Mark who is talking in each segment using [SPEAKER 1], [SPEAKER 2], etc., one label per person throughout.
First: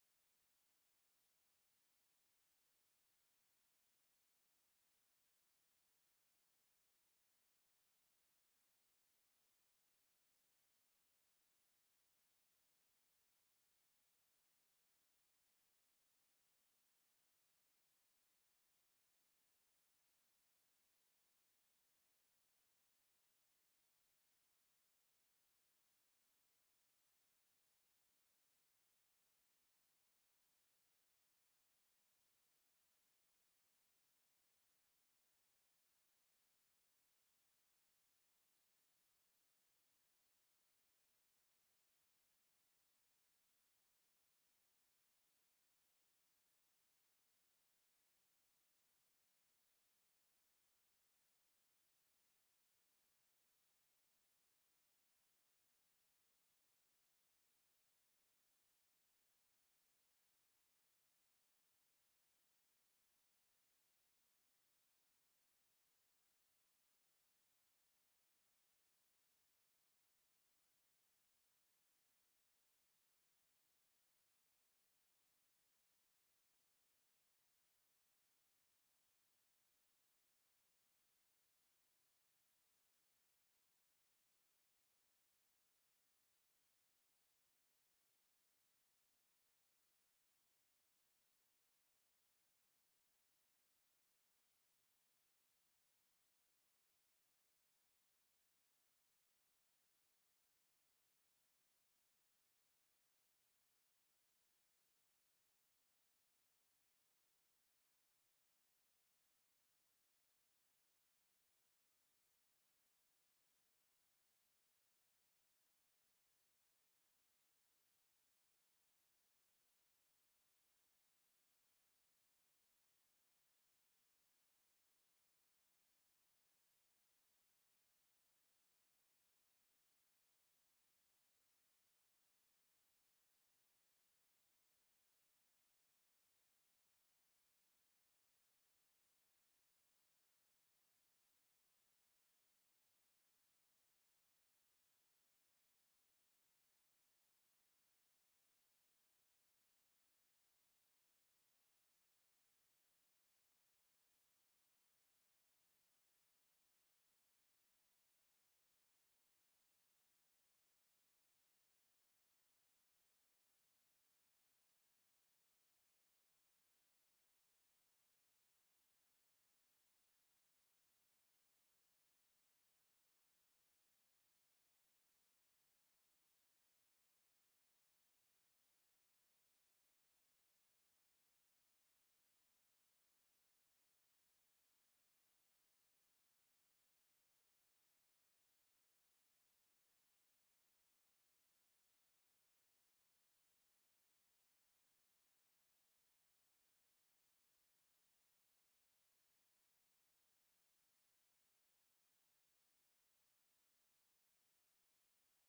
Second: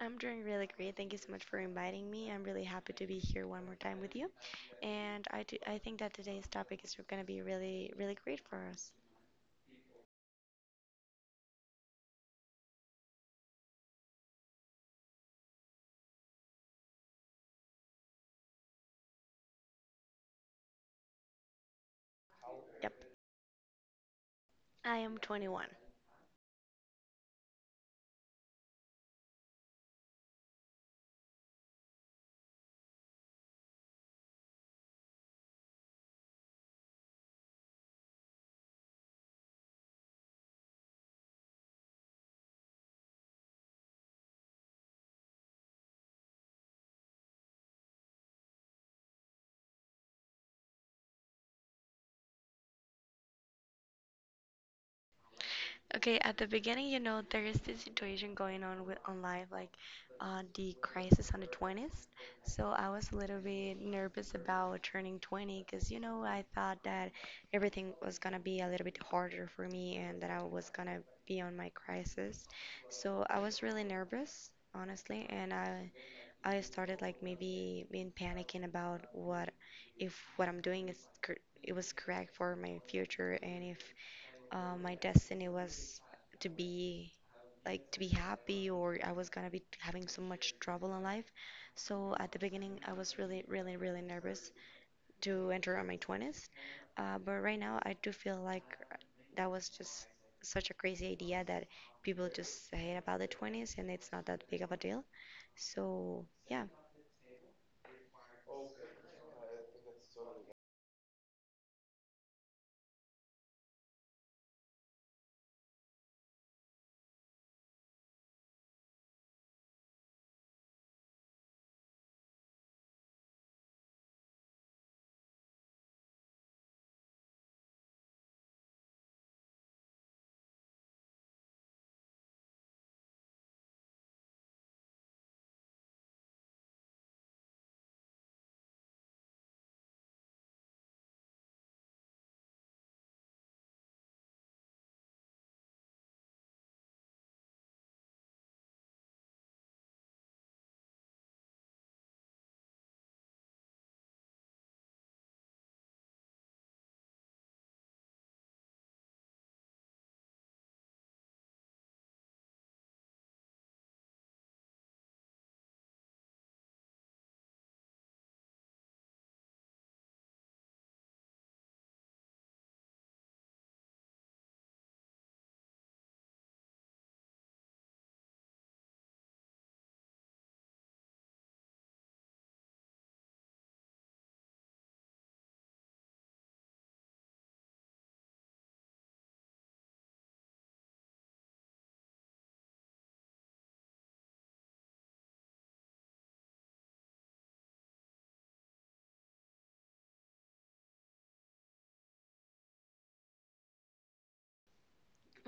[SPEAKER 1] I'm doing really great. Thank you so much for inviting me. I'm really happy to be here one more time with you. And I think that today's topic is going to be really, really great for us. Yep. I am 21. Okay, at the beginning, you know, there is this situation going on with on life, like the crisis on the 20s. So I was a little bit nervous about turning 20 because, you know, I thought that everything was gonna be a little bit harder for me and that I was gonna be on my crisis. So I was really nervous, honestly, and I started like maybe being panicking about what if what I'm doing is cor- it was correct for my future and if my destiny was to be to be happy, or I was gonna be having so much trouble in life. So at the beginning, I was really, really, really nervous to enter on my 20s. But right now, I do feel like that was just such a crazy idea that people just hate about the 20s, and it's not that big of a deal. So yeah.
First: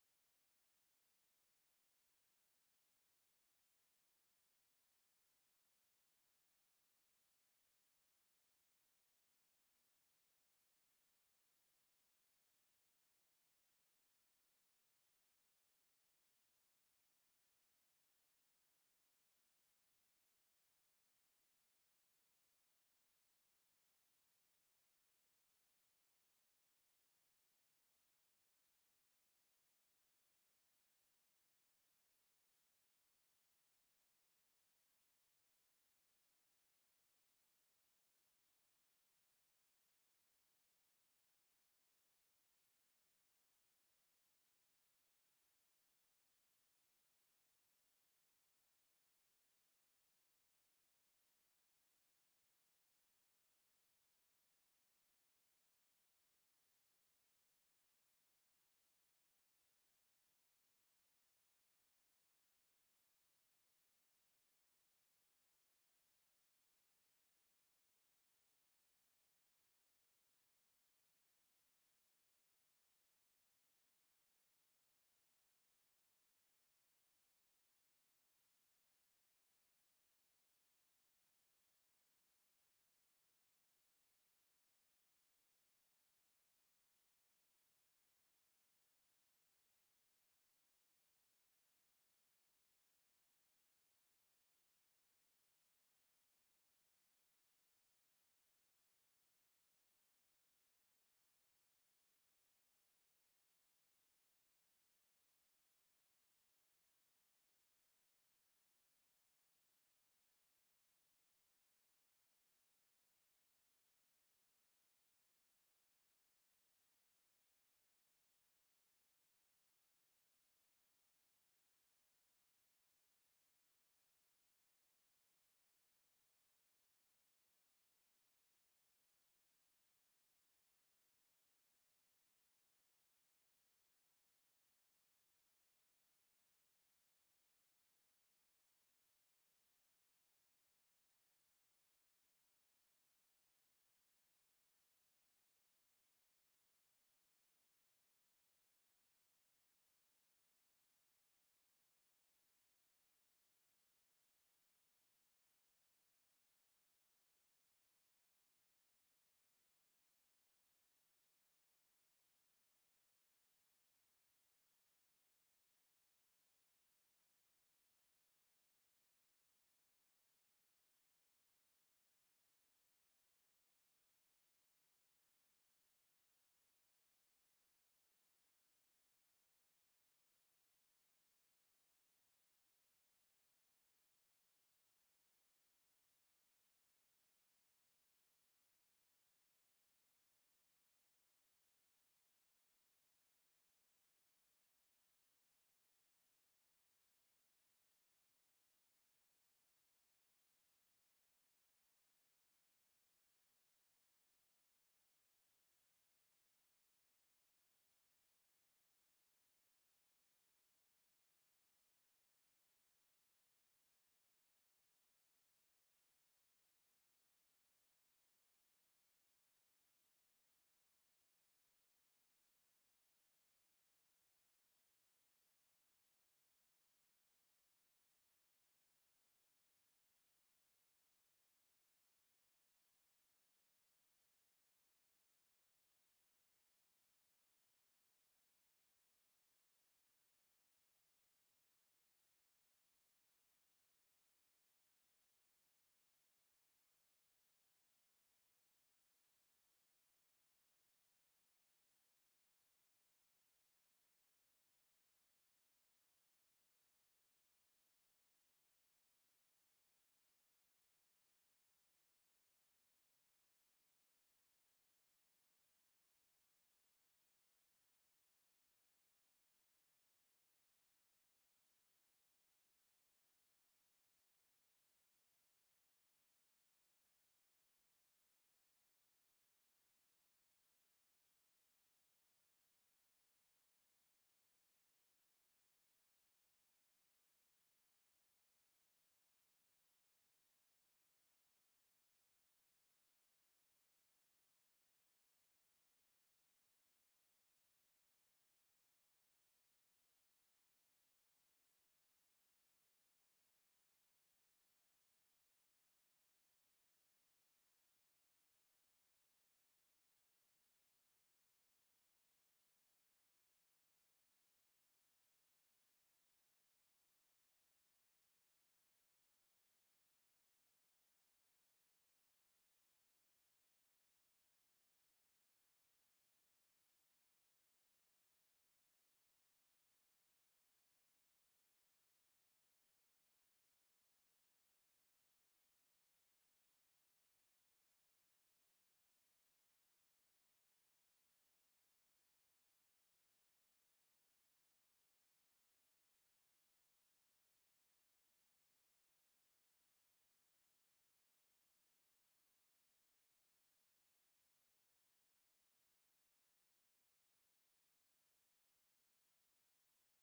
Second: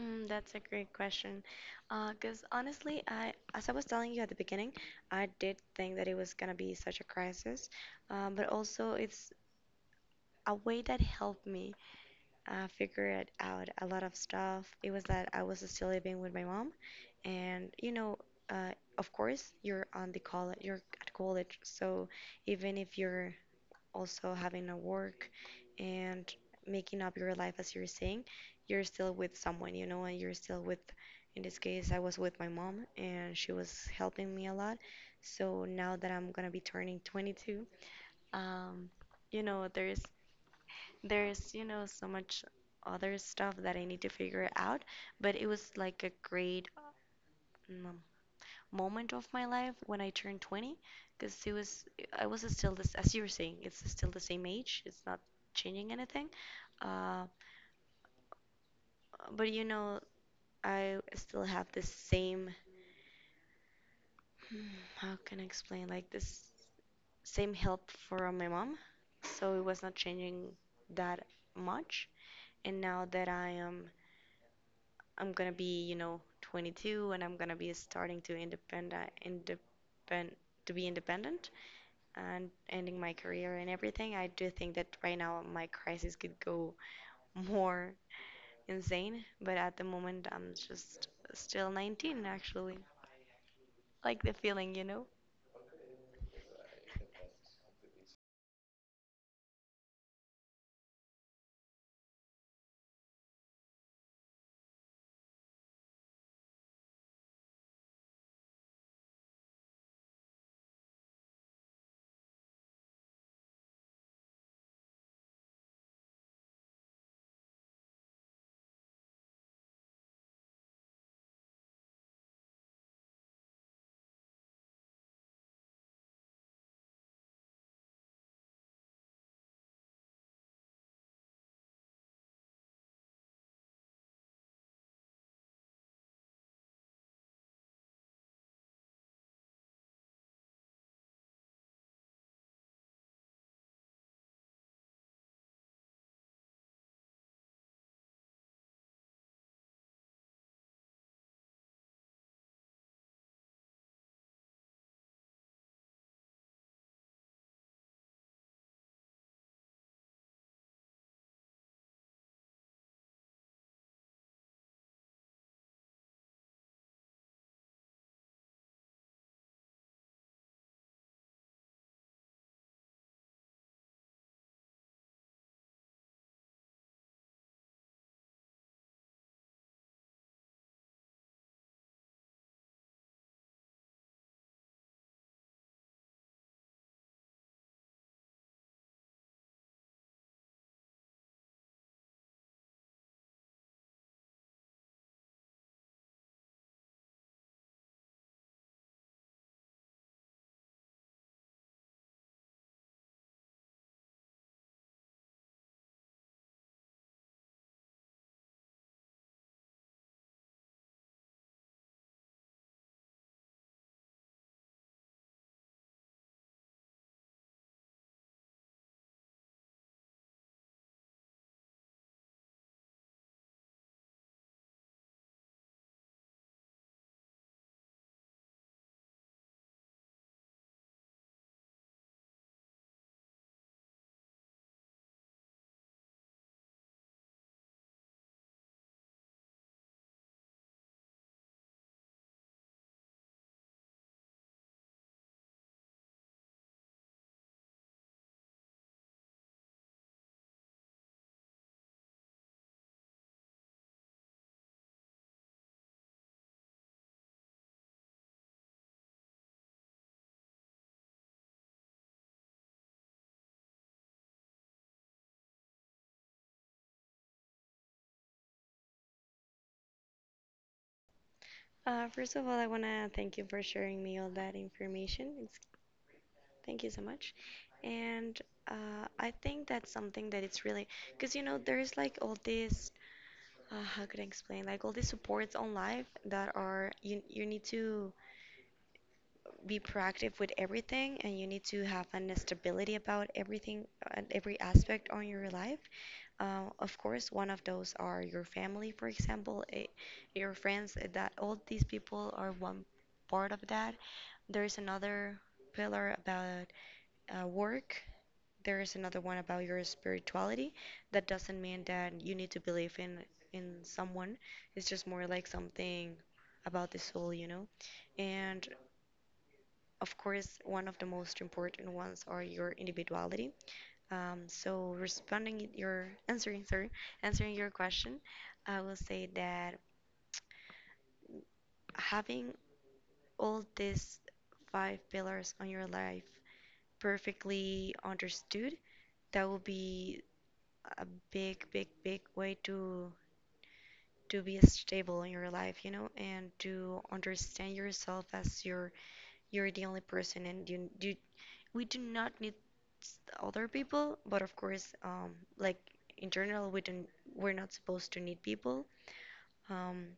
[SPEAKER 1] Mm, that's a great question. Because honestly, I, as I was telling you at the beginning, I did think that it was gonna be such a crisis, but also it's a way that helped me figure it out. A lot of stuff. It was that I was still living with my mom, and you know, uh, of course, you're at college, so even if you're also having a work and making up your life as you're saying, you're still with someone, you know, and you're still with, in this case, I was with my mom and she was helping me a lot. So now that I'm gonna be turning 22, um, you know, there's you know so much other stuff that I need to figure out, but it was like a great um, moment of my life when I turned 20 because it was I was still this as you were saying, it's still the same age, it's not changing anything, uh, but you know I still have this same how can I explain, like, this same help from my mom, so it was not changing that much. And now that I'm gonna be, you know, 22 and I'm gonna be starting to independent independent to be independent and ending my career and everything, I do think that right now my crisis could go more insane. But at the moment, I'm just still 19, actually. Like the feeling, you know? First of all, I want to thank you for sharing me all that information. It's, thank you so much. And I think that's something that it's really because you know there's like all this how could I explain, like all these supports on life that are you need to be proactive with everything and you need to have an stability about everything and every aspect on your life. Of course, one of those are your family, for example, your friends, that all these people are one part of that. There's another pillar about work. There's another one about your spirituality. That doesn't mean that you need to believe in someone. It's just more like something about the soul, you know. And of course, one of the most important ones are your individuality. So responding your Answering, sorry, answering your question, I will say that having all these five pillars on your life perfectly understood, that will be a big, big, big way to be stable in your life, you know, and to understand yourself as you're the only person and you we do not need other people, but of course, like in general, we're not supposed to need people. Um,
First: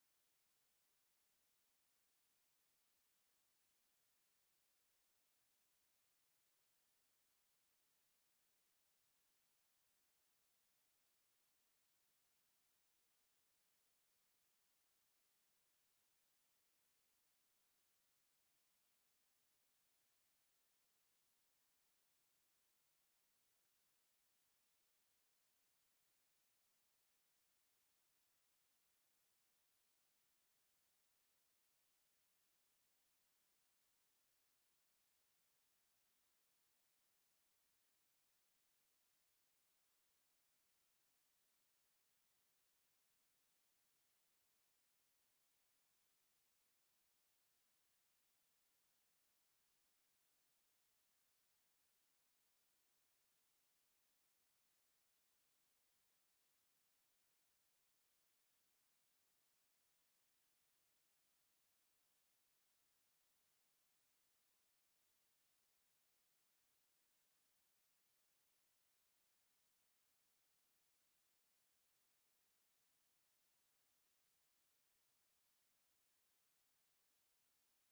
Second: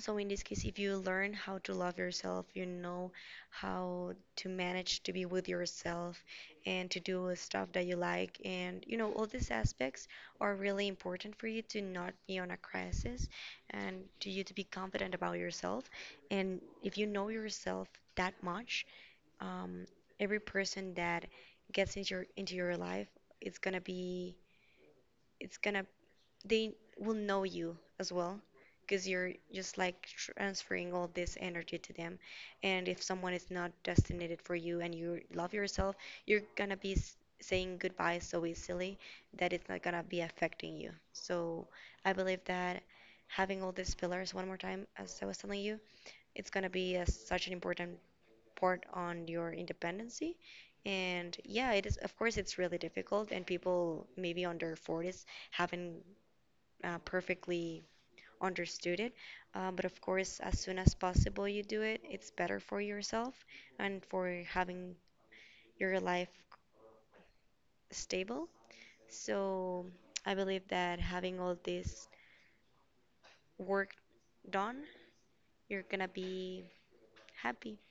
[SPEAKER 1] so in this case, if you learn how to love yourself, you know how to manage to be with yourself and to do stuff that you like, and you know all these aspects are really important for you to not be on a crisis and to you to be confident about yourself. And if you know yourself that much, um, every person that gets into your life, it's gonna be it's gonna they will know you as well, because you're just like transferring all this energy to them. And if someone is not destined for you and you love yourself, you're gonna be saying goodbye so easily that it's not gonna be affecting you. So I believe that having all these pillars, one more time as I was telling you, it's gonna be a, such an important report on your independency. And yeah, it is, of course, it's really difficult, and people maybe under 40s haven't perfectly understood it. But of course, as soon as possible you do it, it's better for yourself and for having your life stable. So I believe that having all this work done, you're gonna be happy.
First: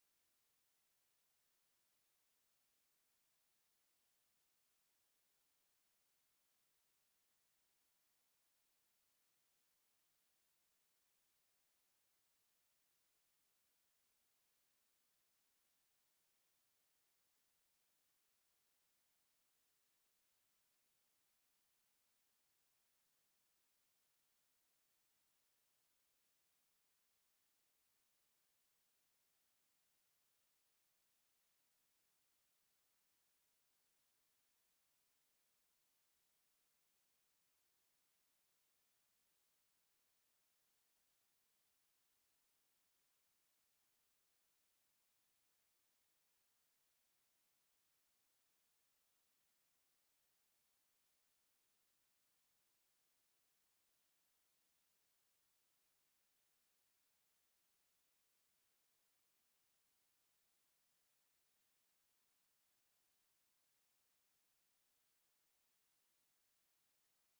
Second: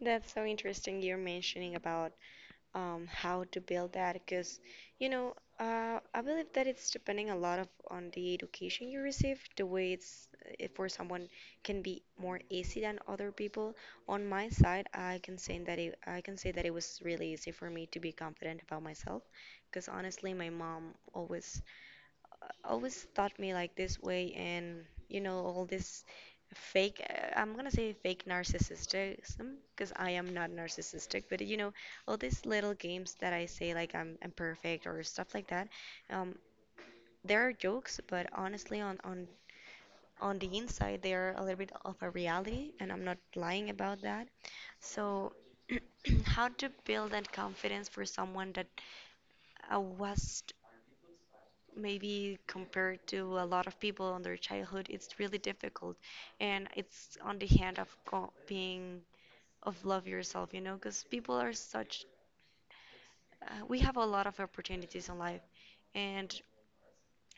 [SPEAKER 1] That's so interesting you're mentioning about how to build that, because you know I believe that it's depending a lot of on the education you receive, the way it's if for someone can be more easy than other people. On my side I can say that I can say that it was really easy for me to be confident about myself, because honestly my mom always taught me like this way. And you know all this fake, I'm gonna say fake narcissism, because I am not narcissistic, but you know all these little games that I say, like I'm perfect or stuff like that, um, there are jokes, but honestly on the inside they are a little bit of a reality, and I'm not lying about that. So how to build that confidence for someone that was maybe compared to a lot of people on their childhood, it's really difficult. And it's on the hand of love yourself, you know, because people are such, we have a lot of opportunities in life. And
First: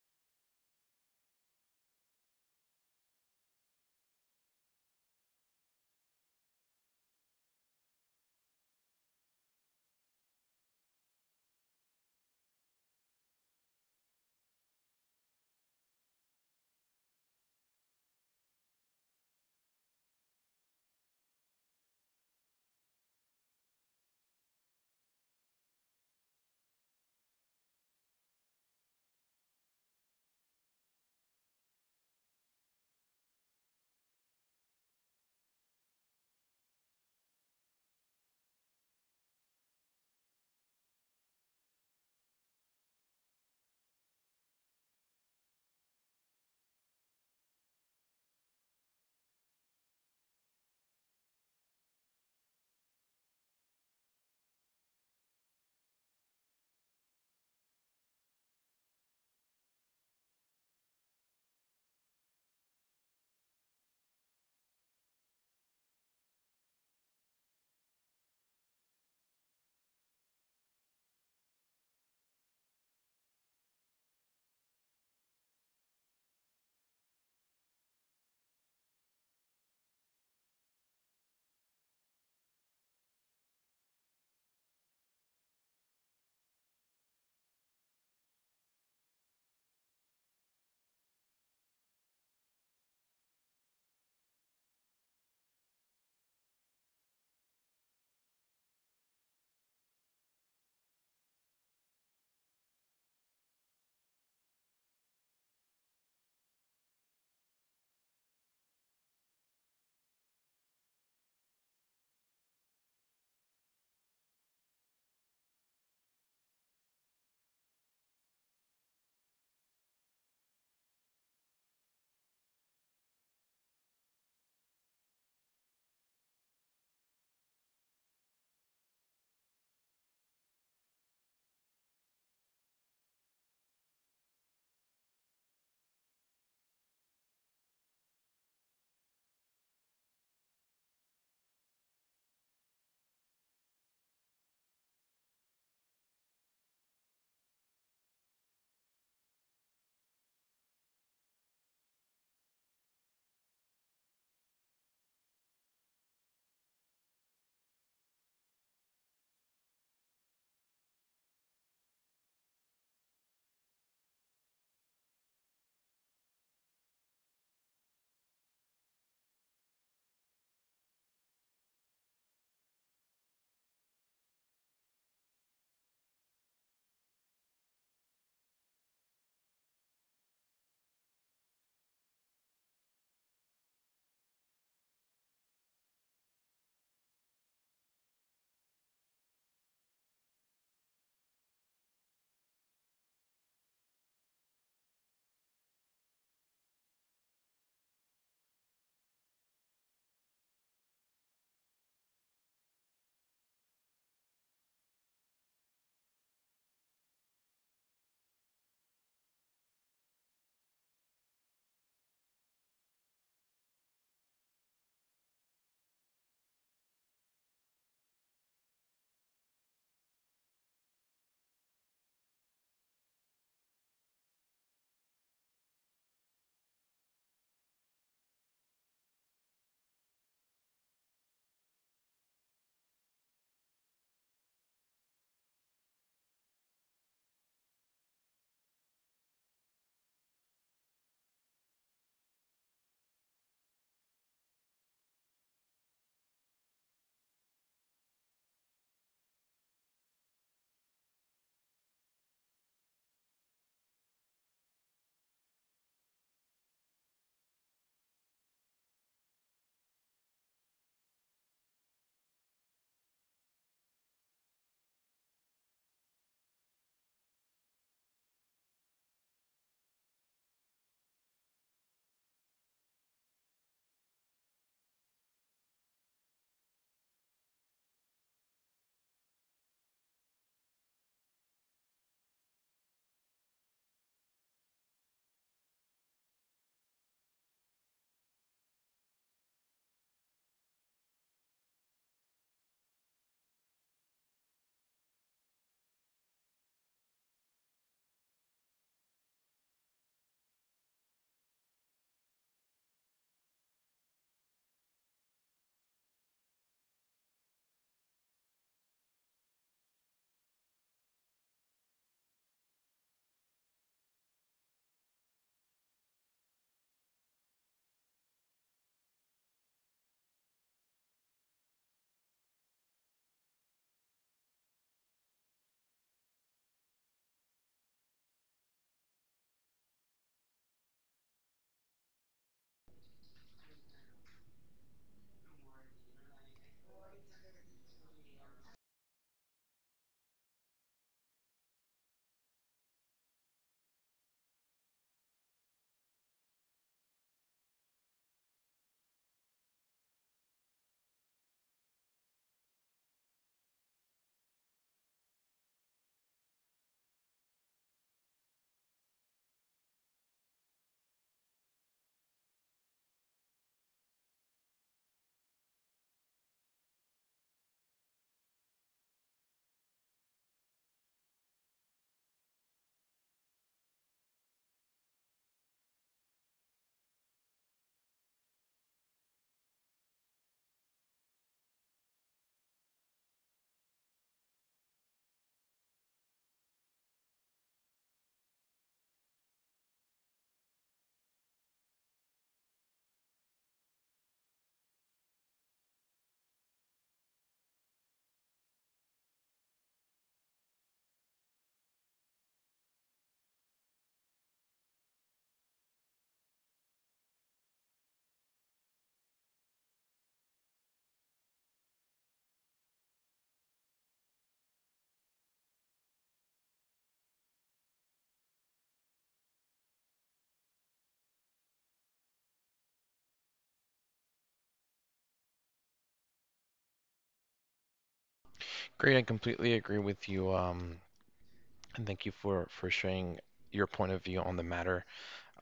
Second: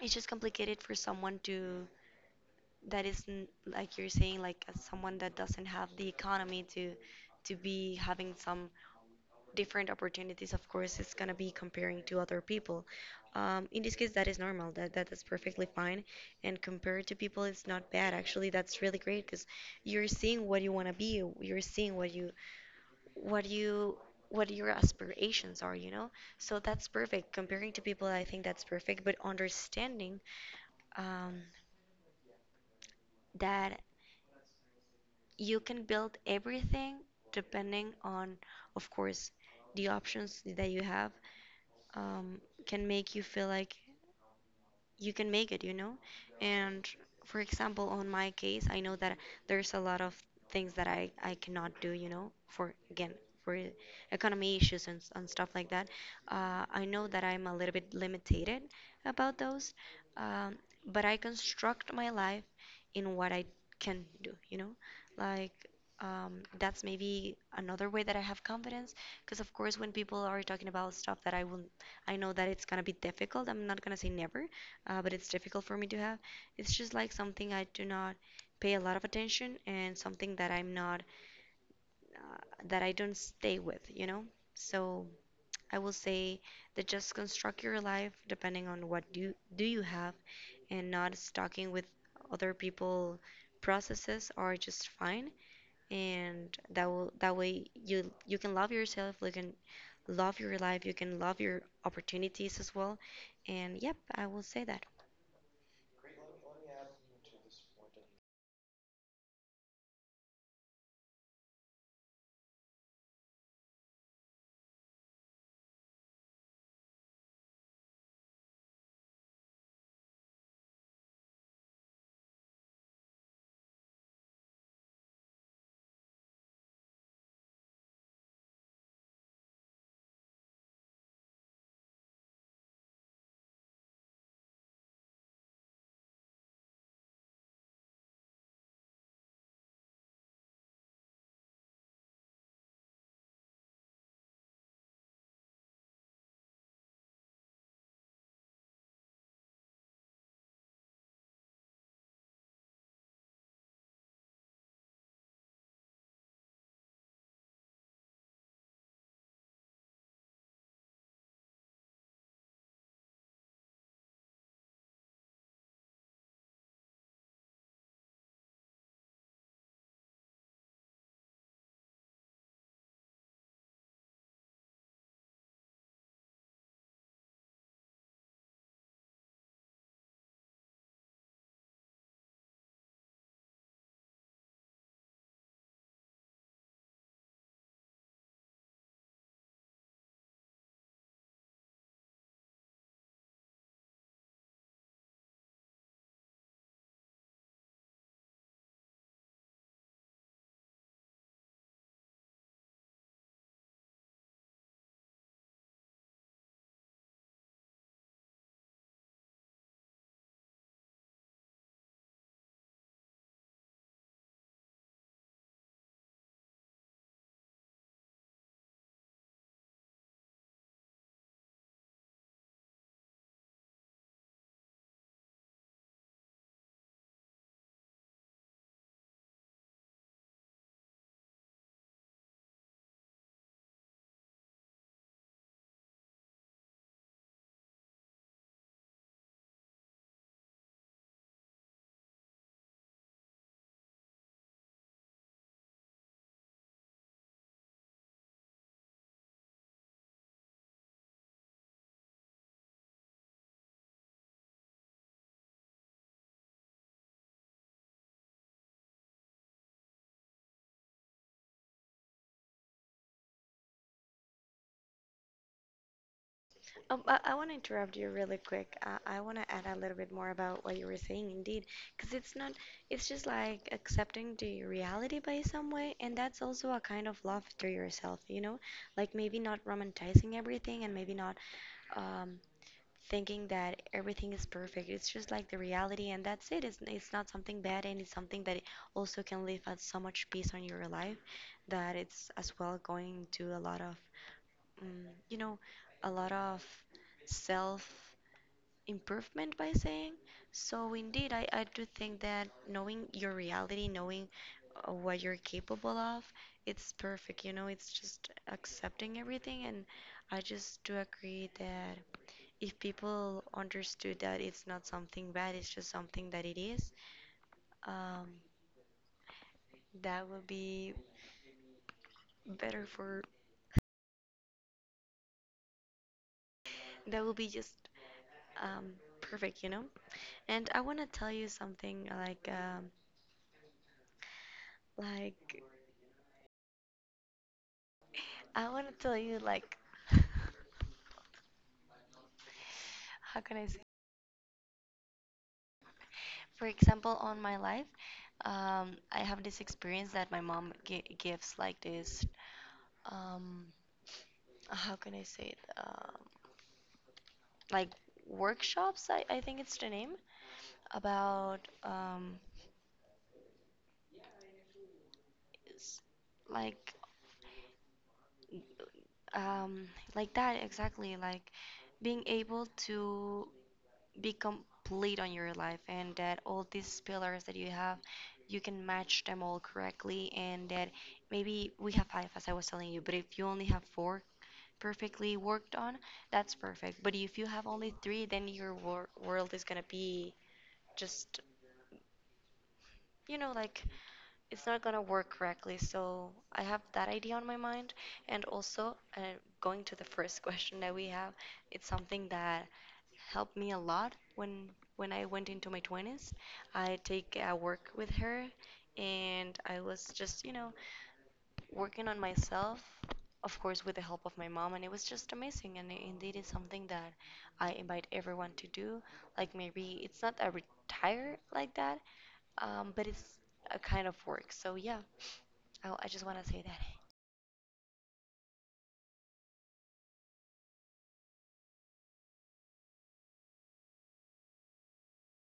[SPEAKER 1] it's just complicated for someone to that isn't, like you're saying, like as someone that doesn't have the economy to be having some different opportunities. Of course it's going to be comparing to other people. In this case that is normal, that is perfectly fine, and compared to people it's not bad, actually that's really great, because you're seeing what you want to be, you're seeing what you what your aspirations are, you know. So that's perfect, comparing to people, I think that's perfect. But understanding um, that you can build everything depending on, of course, the options that you have, um, can make you feel like you can make it, you know? And for example, on my case, I know that there's a lot of things that I cannot do, you know, for again, for economy issues and stuff like that. I know that I'm a little bit limited about those, um, but I construct my life in what I can do, you know? Like, that's maybe another way that I have confidence. Because of course, when people are talking about stuff that I know that it's gonna be difficult. I'm not gonna say never, but it's difficult for me to have. It's just like something I do not pay a lot of attention, and something that I'm not, uh, that I don't stay with, you know? So I will say that just construct your life depending on what do you have, and not stocking with other people processes are just fine, and that way you can love yourself, you can love your life, you can love your opportunities as well. And yep, I will say that. I want to interrupt you really quick. I want to add a little bit more about what you were saying, indeed, because it's not, it's just like accepting the reality by some way, and that's also a kind of love to yourself, you know? Like maybe not romanticizing everything and maybe not um, thinking that everything is perfect. It's just like the reality, and that's it. It's not something bad, and it's something that also can leave us so much peace on your life that it's as well going to a lot of, you know, a lot of self improvement by saying. So, indeed, I do think that knowing your reality, knowing what you're capable of, it's perfect. You know, it's just accepting everything, and I just do agree that if people understood that it's not something bad, it's just something that it is, um, that would be better for, that would be just um, perfect, you know? And I want to tell you something like, I want to tell you, how can I say? For example, on my life, I have this experience that my mom gi gives like this, um, how can I say it? Like workshops, I think it's the name. About s- like um like that exactly, like being able to be complete on your life, and that all these pillars that you have, you can match them all correctly, and that maybe we have five, as I was telling you, but if you only have four perfectly worked on, that's perfect. But if you have only three, then your world is gonna be just, you know, like, it's not gonna work correctly. So I have that idea on my mind. And also, going to the first question that we have, it's something that helped me a lot when I went into my 20s. I take work with her, and I was just, you know, working on myself, of course, with the help of my mom, and it was just amazing. And indeed, it's something that I invite everyone to do. Like, maybe it's not a retire like that, but it's a kind of work. So yeah, I just want to say that.
[SPEAKER 2] Great, I completely agree with you. And thank you for sharing your point of view on the matter.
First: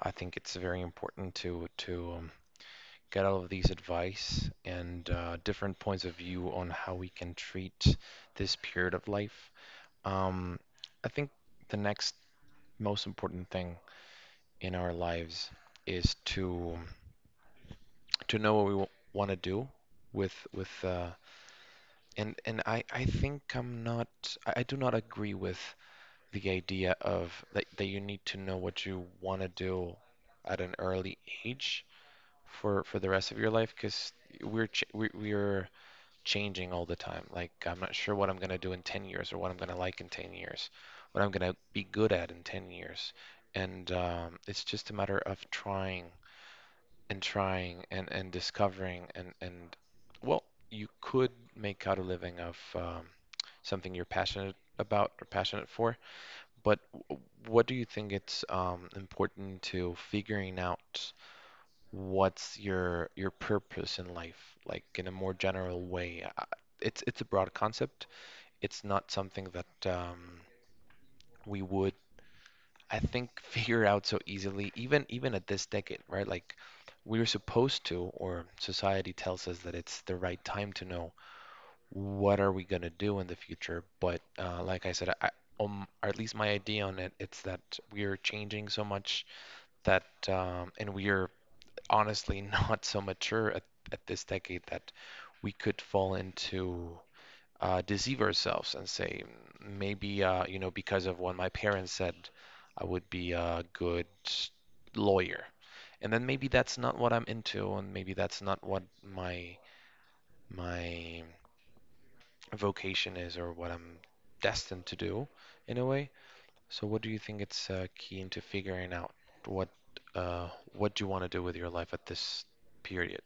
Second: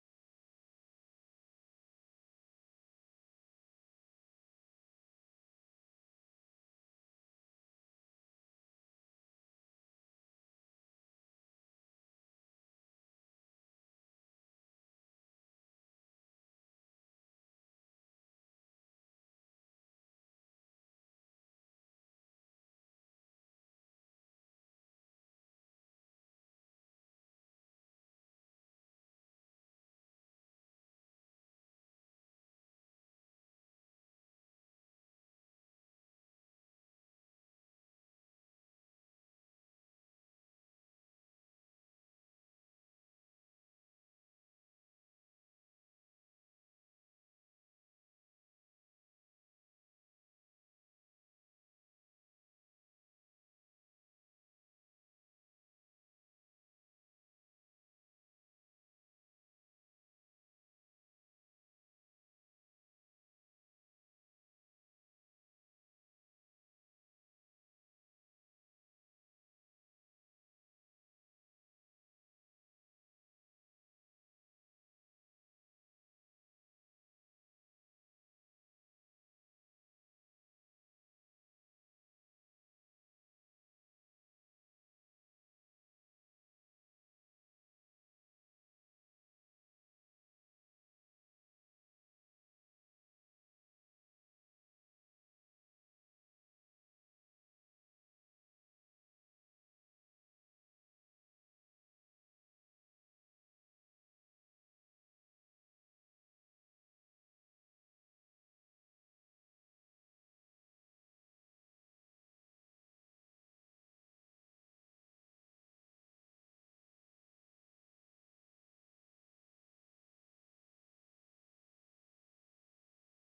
[SPEAKER 2] I think it's very important to get all of these advice and different points of view on how we can treat this period of life. Um, I think the next most important thing in our lives is to know what we want to do with and I think I do not agree with the idea of that you need to know what you want to do at an early age for the rest of your life because we're changing all the time. Like I'm not sure what I'm gonna do in 10 years or what I'm gonna like in 10 years, what I'm gonna be good at in 10 years, and it's just a matter of trying and trying and discovering and well, you could make out a living of something you're passionate about or passionate for, but what do you think, it's important to figuring out what's your purpose in life, like in a more general way? It's a broad concept. It's not something that we would, I think, figure out so easily, even at this decade, right? Like we're supposed to, or society tells us that it's the right time to know what are we gonna do in the future. But like I said, or at least my idea on it, it's that we are changing so much that and we are honestly not so mature at this decade that we could fall into deceive ourselves and say maybe you know, because of what my parents said I would be a good lawyer, and then maybe that's not what I'm into, and maybe that's not what my vocation is or what I'm destined to do in a way. So what do you think it's key into figuring out what uh, what you want to do with your life at this period?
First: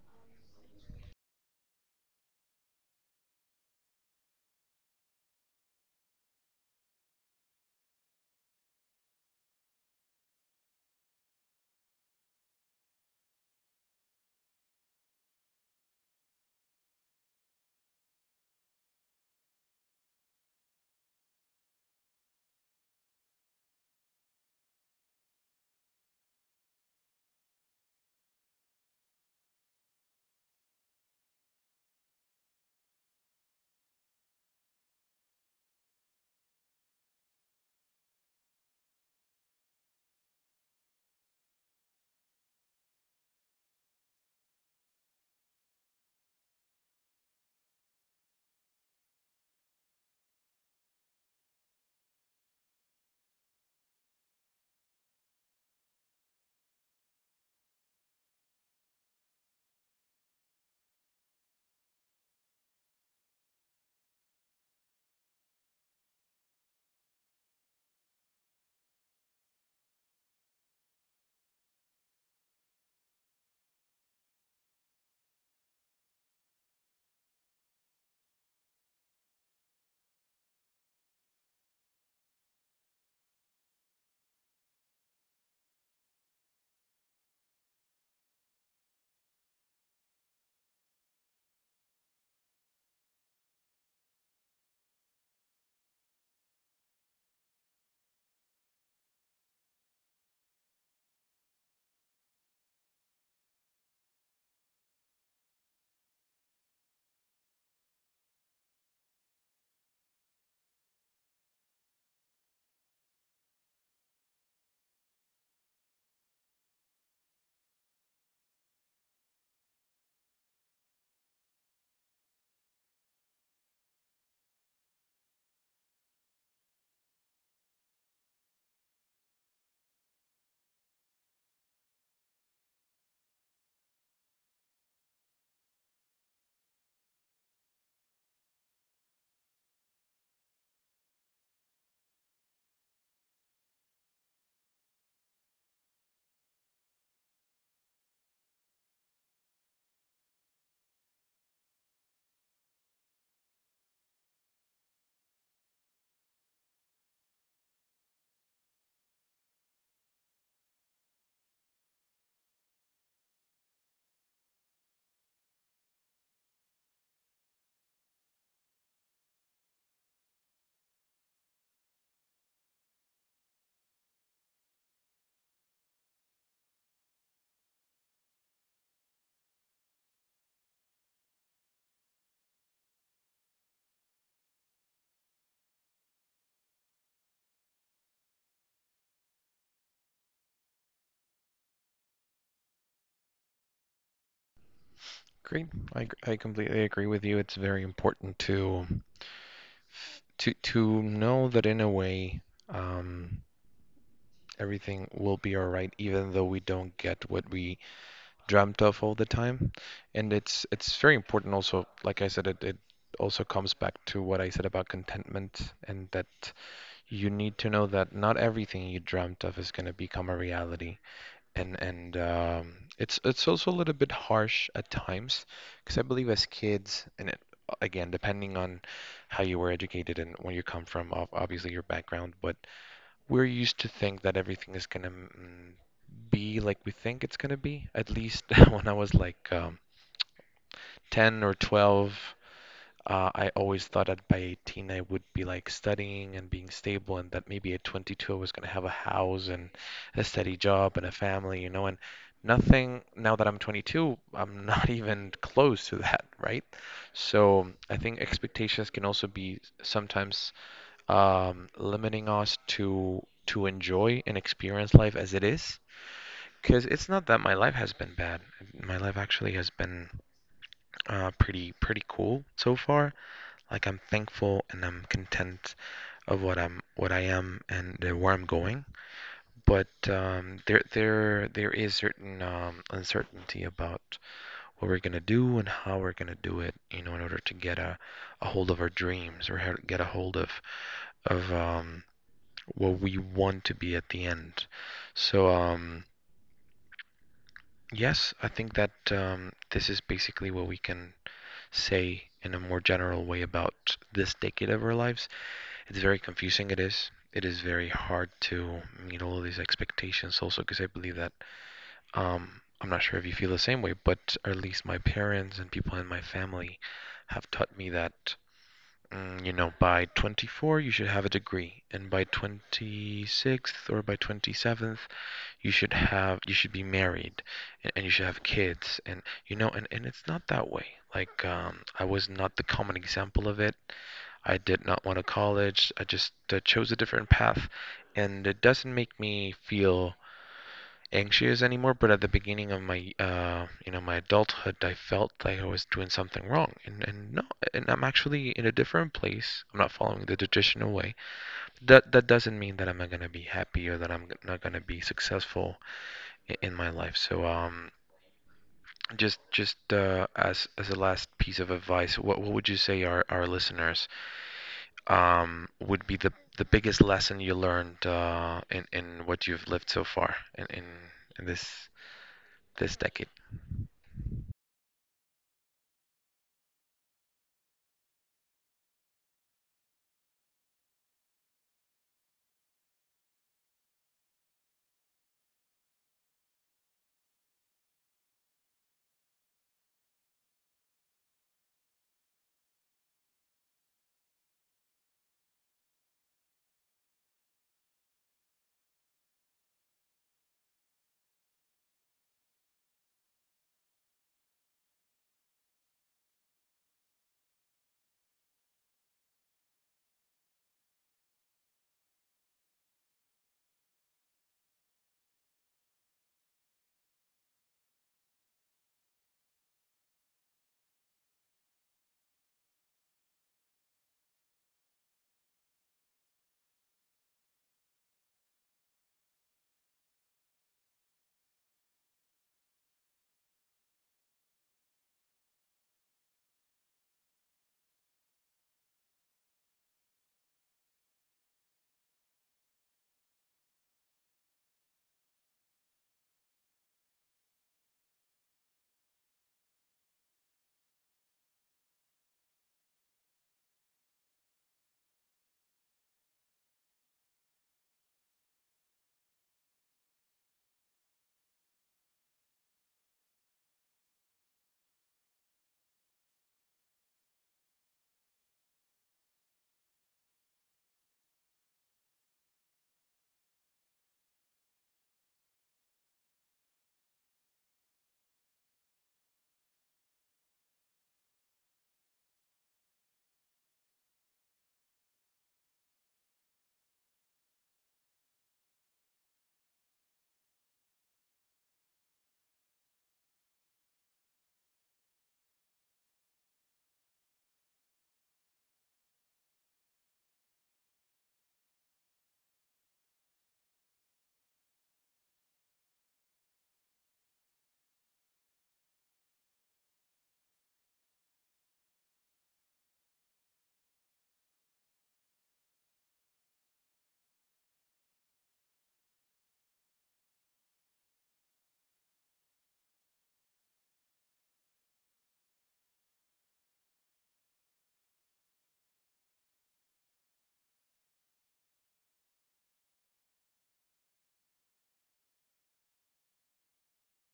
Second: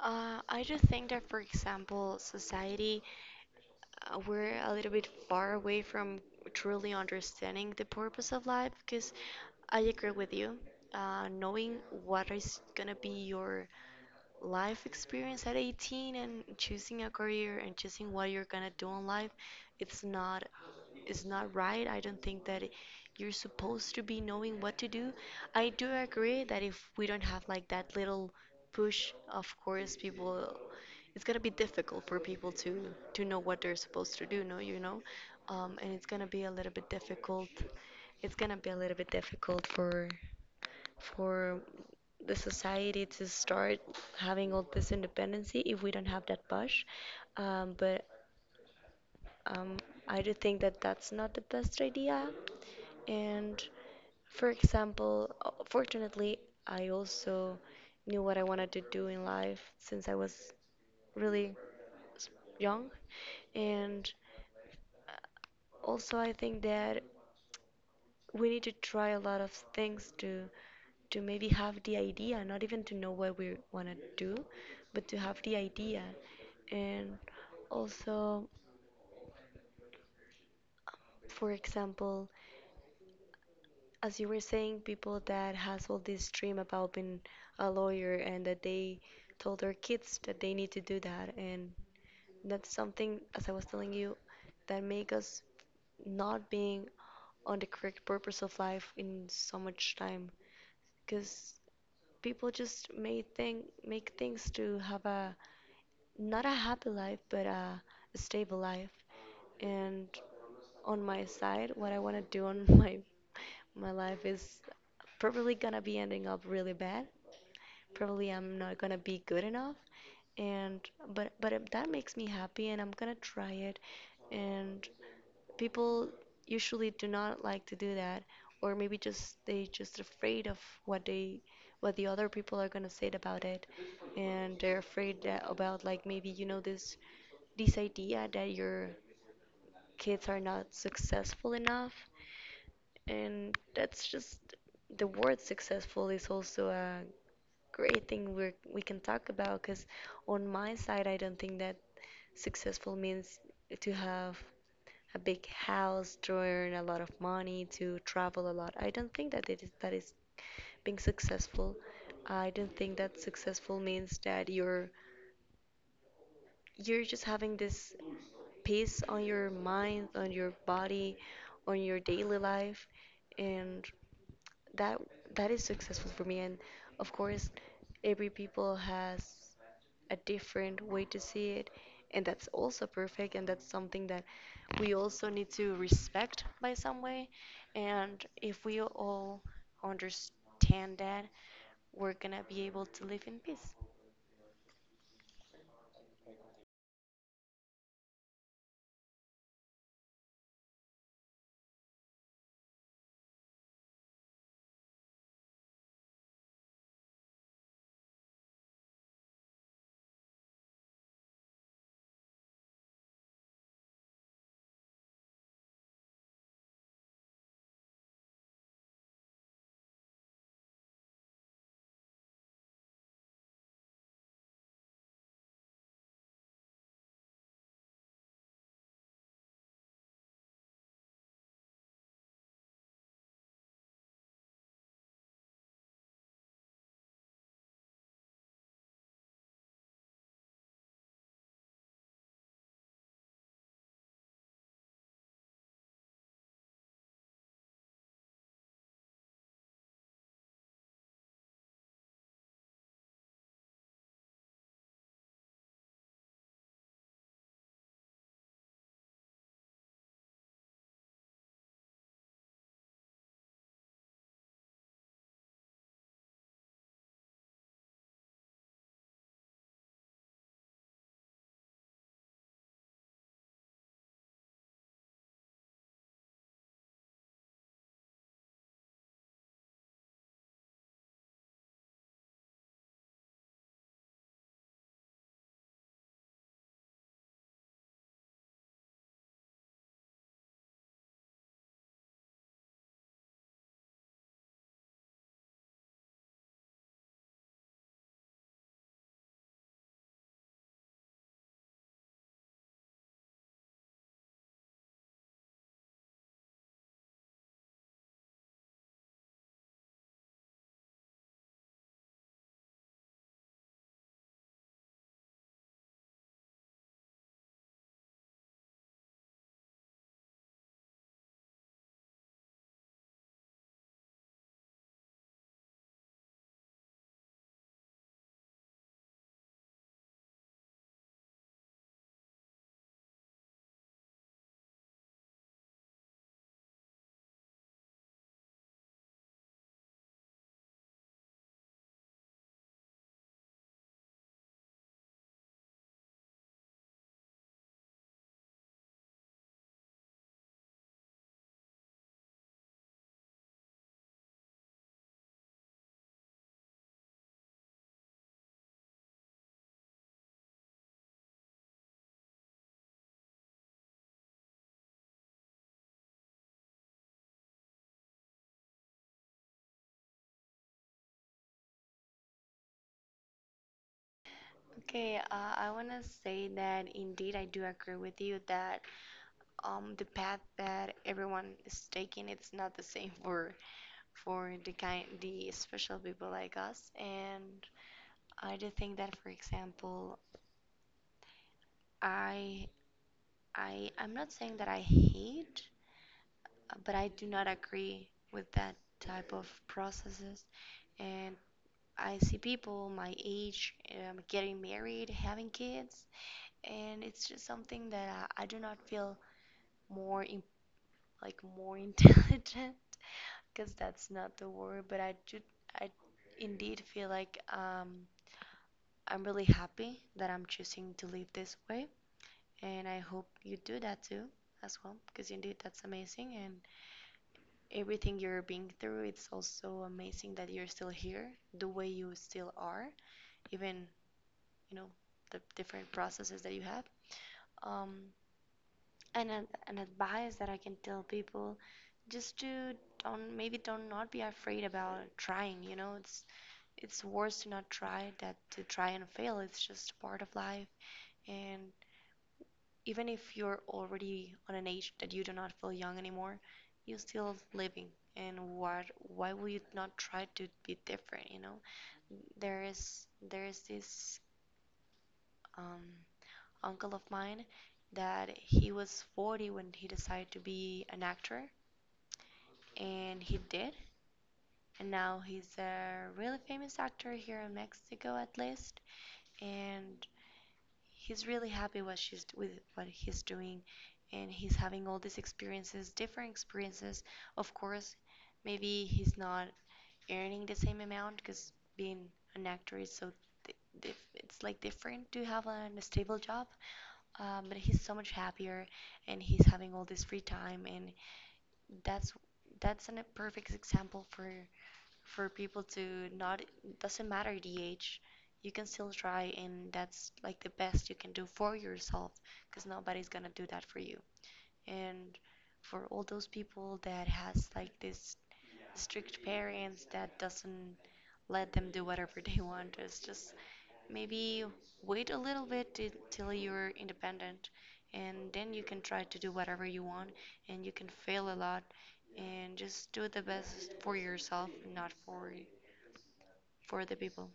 [SPEAKER 1] I just think that, for example, society, we're a little bit far away from truly understanding the purpose of life, because I agree with you. Knowing what is gonna be your life experience at 18 and choosing a career and choosing what you're gonna do in life, it's not, it's not right. I don't think that you're supposed to be knowing what to do. I do agree that if we don't have like that little push, of course, people, it's gonna be difficult for people to know what they're supposed to do. No, you know, and it's gonna be a little bit difficult. It's gonna be a little bit difficult for for the society to start having all this independency if we don't have that push. But um, I do think that that's not the best idea. And for example, fortunately, I also knew what I wanted to do in life since I was really s- young. And also, I think that we need to try a lot of things to maybe have the idea, not even to know what we want to do, but to have the idea. And also, for example, as you were saying, people that has all this dream about being a lawyer and that they told their kids that they need to do that, and that's something, as I was telling you, that make us not being on the correct purpose of life in so much time. Because people just may think make things to have a, not a happy life, but a stable life. And on my side, what I want to do on my life is probably gonna be ending up really bad. Probably I'm not gonna be good enough, and, but that makes me happy and I'm gonna try it. And people usually do not like to do that, or maybe just, they just afraid of what they, what the other people are gonna say about it. And they're afraid that, about like, maybe, you know, this idea that your kids are not successful enough. And that's just, the word successful is also a great thing we can talk about, because on my side, I don't think that successful means to have a big house, to earn a lot of money, to travel a lot. I don't think that it is, that is being successful. I don't think that successful means that you're just having this peace on your mind, on your body, on your daily life, and that, that is successful for me. And of course, every people has a different way to see it, and that's also perfect, and that's something that we also need to respect by some way. And if we all understand that, we're gonna be able to live in peace.
[SPEAKER 2] Great. I completely agree with you. It's very important to know that in a way, um, everything will be all right, even though we don't get what we dreamt of all the time. And it's very important also, like I said, it also comes back to what I said about contentment, and that you need to know that not everything you dreamt of is going to become a reality. And it's also a little bit harsh at times, because I believe as kids, and it, again, depending on how you were educated and where you come from, obviously your background, but we're used to think that everything is gonna be like we think it's gonna be. At least when I was like 10 or 12, I always thought that by 18 I would be like studying and being stable, and that maybe at 22 I was going to have a house and a steady job and a family, you know, and nothing, now that I'm 22, I'm not even close to that, right? So I think expectations can also be sometimes limiting us to enjoy and experience life as it is. Because it's not that my life has been bad. My life actually has been pretty cool so far. Like I'm thankful and I'm content of what I am, and where I'm going. But there is certain uncertainty about what we're gonna do and how we're gonna do it, you know, in order to get a hold of our dreams, or how to get a hold of of um, what we want to be at the end. So yes, I think that this is basically what we can say in a more general way about this decade of our lives. It's very confusing, it is. It is very hard to meet all of these expectations also, because I believe that I'm not sure if you feel the same way, but at least my parents and people in my family have taught me that you know, by 24 you should have a degree, and by 26th or by 27th you should be married, and you should have kids, and you know, and it's not that way. Like I was not the common example of it. I did not want to college. I just chose a different path, and it doesn't make me feel anxious anymore. But at the beginning of my, you know, my adulthood, I felt like I was doing something wrong, and no, and I'm actually in a different place. I'm not following the traditional way. That doesn't mean that I'm not gonna be happy or that I'm not gonna be successful in my life. So. Just as a last piece of advice, what would you say our listeners would be the biggest lesson you learned in what you've lived so far in this decade?
[SPEAKER 1] Okay, I want to say that indeed I do agree with you that, the path that everyone is taking, it's not the same for the kind, the special people like us. And I do think that, for example, I I'm not saying that I hate, but I do not agree with that type of processes. And I see people my age, getting married, having kids, and it's just something that I do not feel more in, like more intelligent, because that's not the word. But I do, I indeed feel like, I'm really happy that I'm choosing to live this way, and I hope you do that too as well, because indeed that's amazing. And everything you're being through, it's also amazing that you're still here the way you still are, even, you know, the different processes that you have. um and an advice that I can tell people, just to, don't maybe don't not be afraid about trying, you know? It's worse to not try that to try and fail. It's just part of life. And even if you're already on an age that you do not feel young anymore, you're still living. And what, why would you not try to be different, you know? There is this um, uncle of mine that he was 40 when he decided to be an actor, and he did. And now he's a really famous actor here in Mexico, at least. And he's really happy what she's, with what he's doing, and he's having all these experiences, different experiences. Of course, maybe he's not earning the same amount, because being an actor is so, it's like different to have a stable job. But he's so much happier, and he's having all this free time. And that's that's a perfect example for people to not, doesn't matter the age, you can still try, and that's like the best you can do for yourself, because nobody's gonna do that for you. And for all those people that has like this strict parents that doesn't let them do whatever they want, is just, maybe, wait a little bit till you're independent, and then you can try to do whatever you want, and you can fail a lot, and just do the best for yourself, not for the people.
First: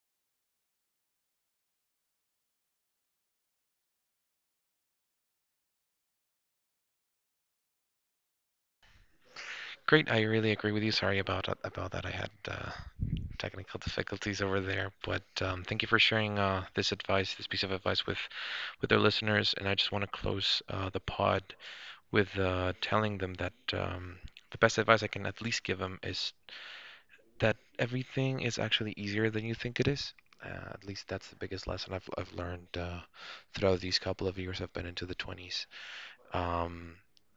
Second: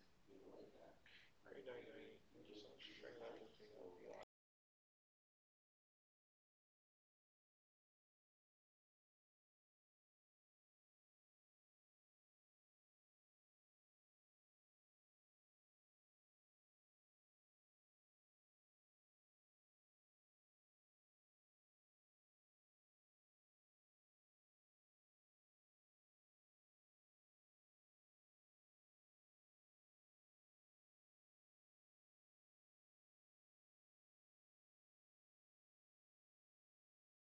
[SPEAKER 2] Great, I really agree with you. Sorry about that. I had technical difficulties over there, but thank you for sharing this advice, this piece of advice with our listeners. And I just want to close the pod with telling them that the best advice I can at least give them is that everything is actually easier than you think it is. At least that's the biggest lesson I've learned throughout these couple of years I've been into the 20s. Um,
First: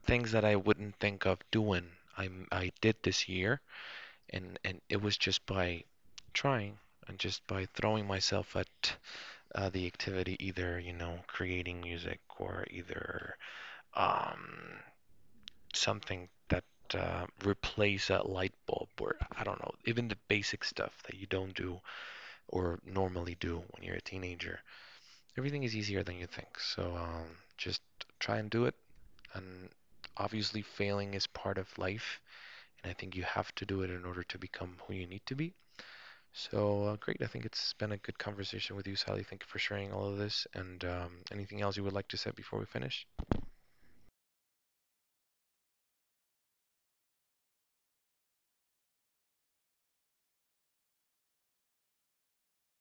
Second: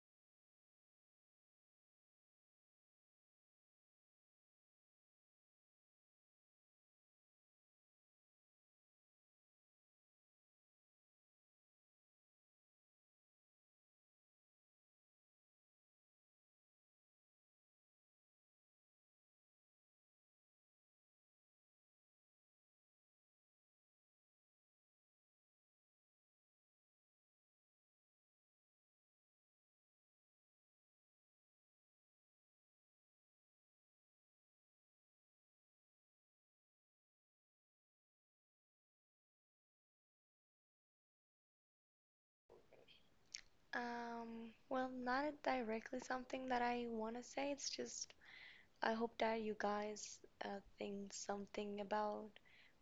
[SPEAKER 2] things that I wouldn't think of doing, I did this year, and it was just by trying, and just by throwing myself at the activity, either you know, creating music, or either um, something that replace a light bulb, or I don't know, even the basic stuff that you don't do or normally do when you're a teenager. Everything is easier than you think. So just try and do it. And obviously, failing is part of life. And I think you have to do it in order to become who you need to be. So great. I think it's been a good conversation with you, Sally. Thank you for sharing all of this. And anything else you would like to say before we finish?
[SPEAKER 1] Well, not directly something that I want to say. It's just, I hope that you guys think something about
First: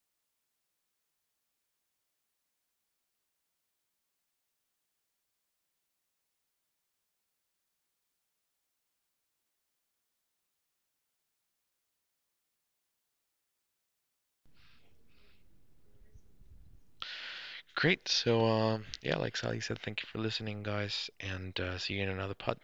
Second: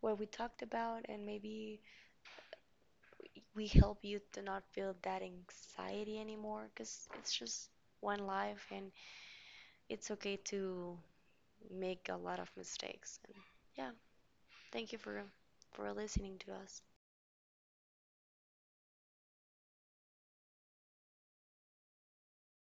[SPEAKER 1] what we talked about, and maybe we help you to not feel that anxiety anymore, because it's just one life, and it's okay to make a lot of mistakes. And yeah, thank you for listening to us.
[SPEAKER 2] Great. So, yeah, like Sally said, thank you for listening, guys. And see you in another pod.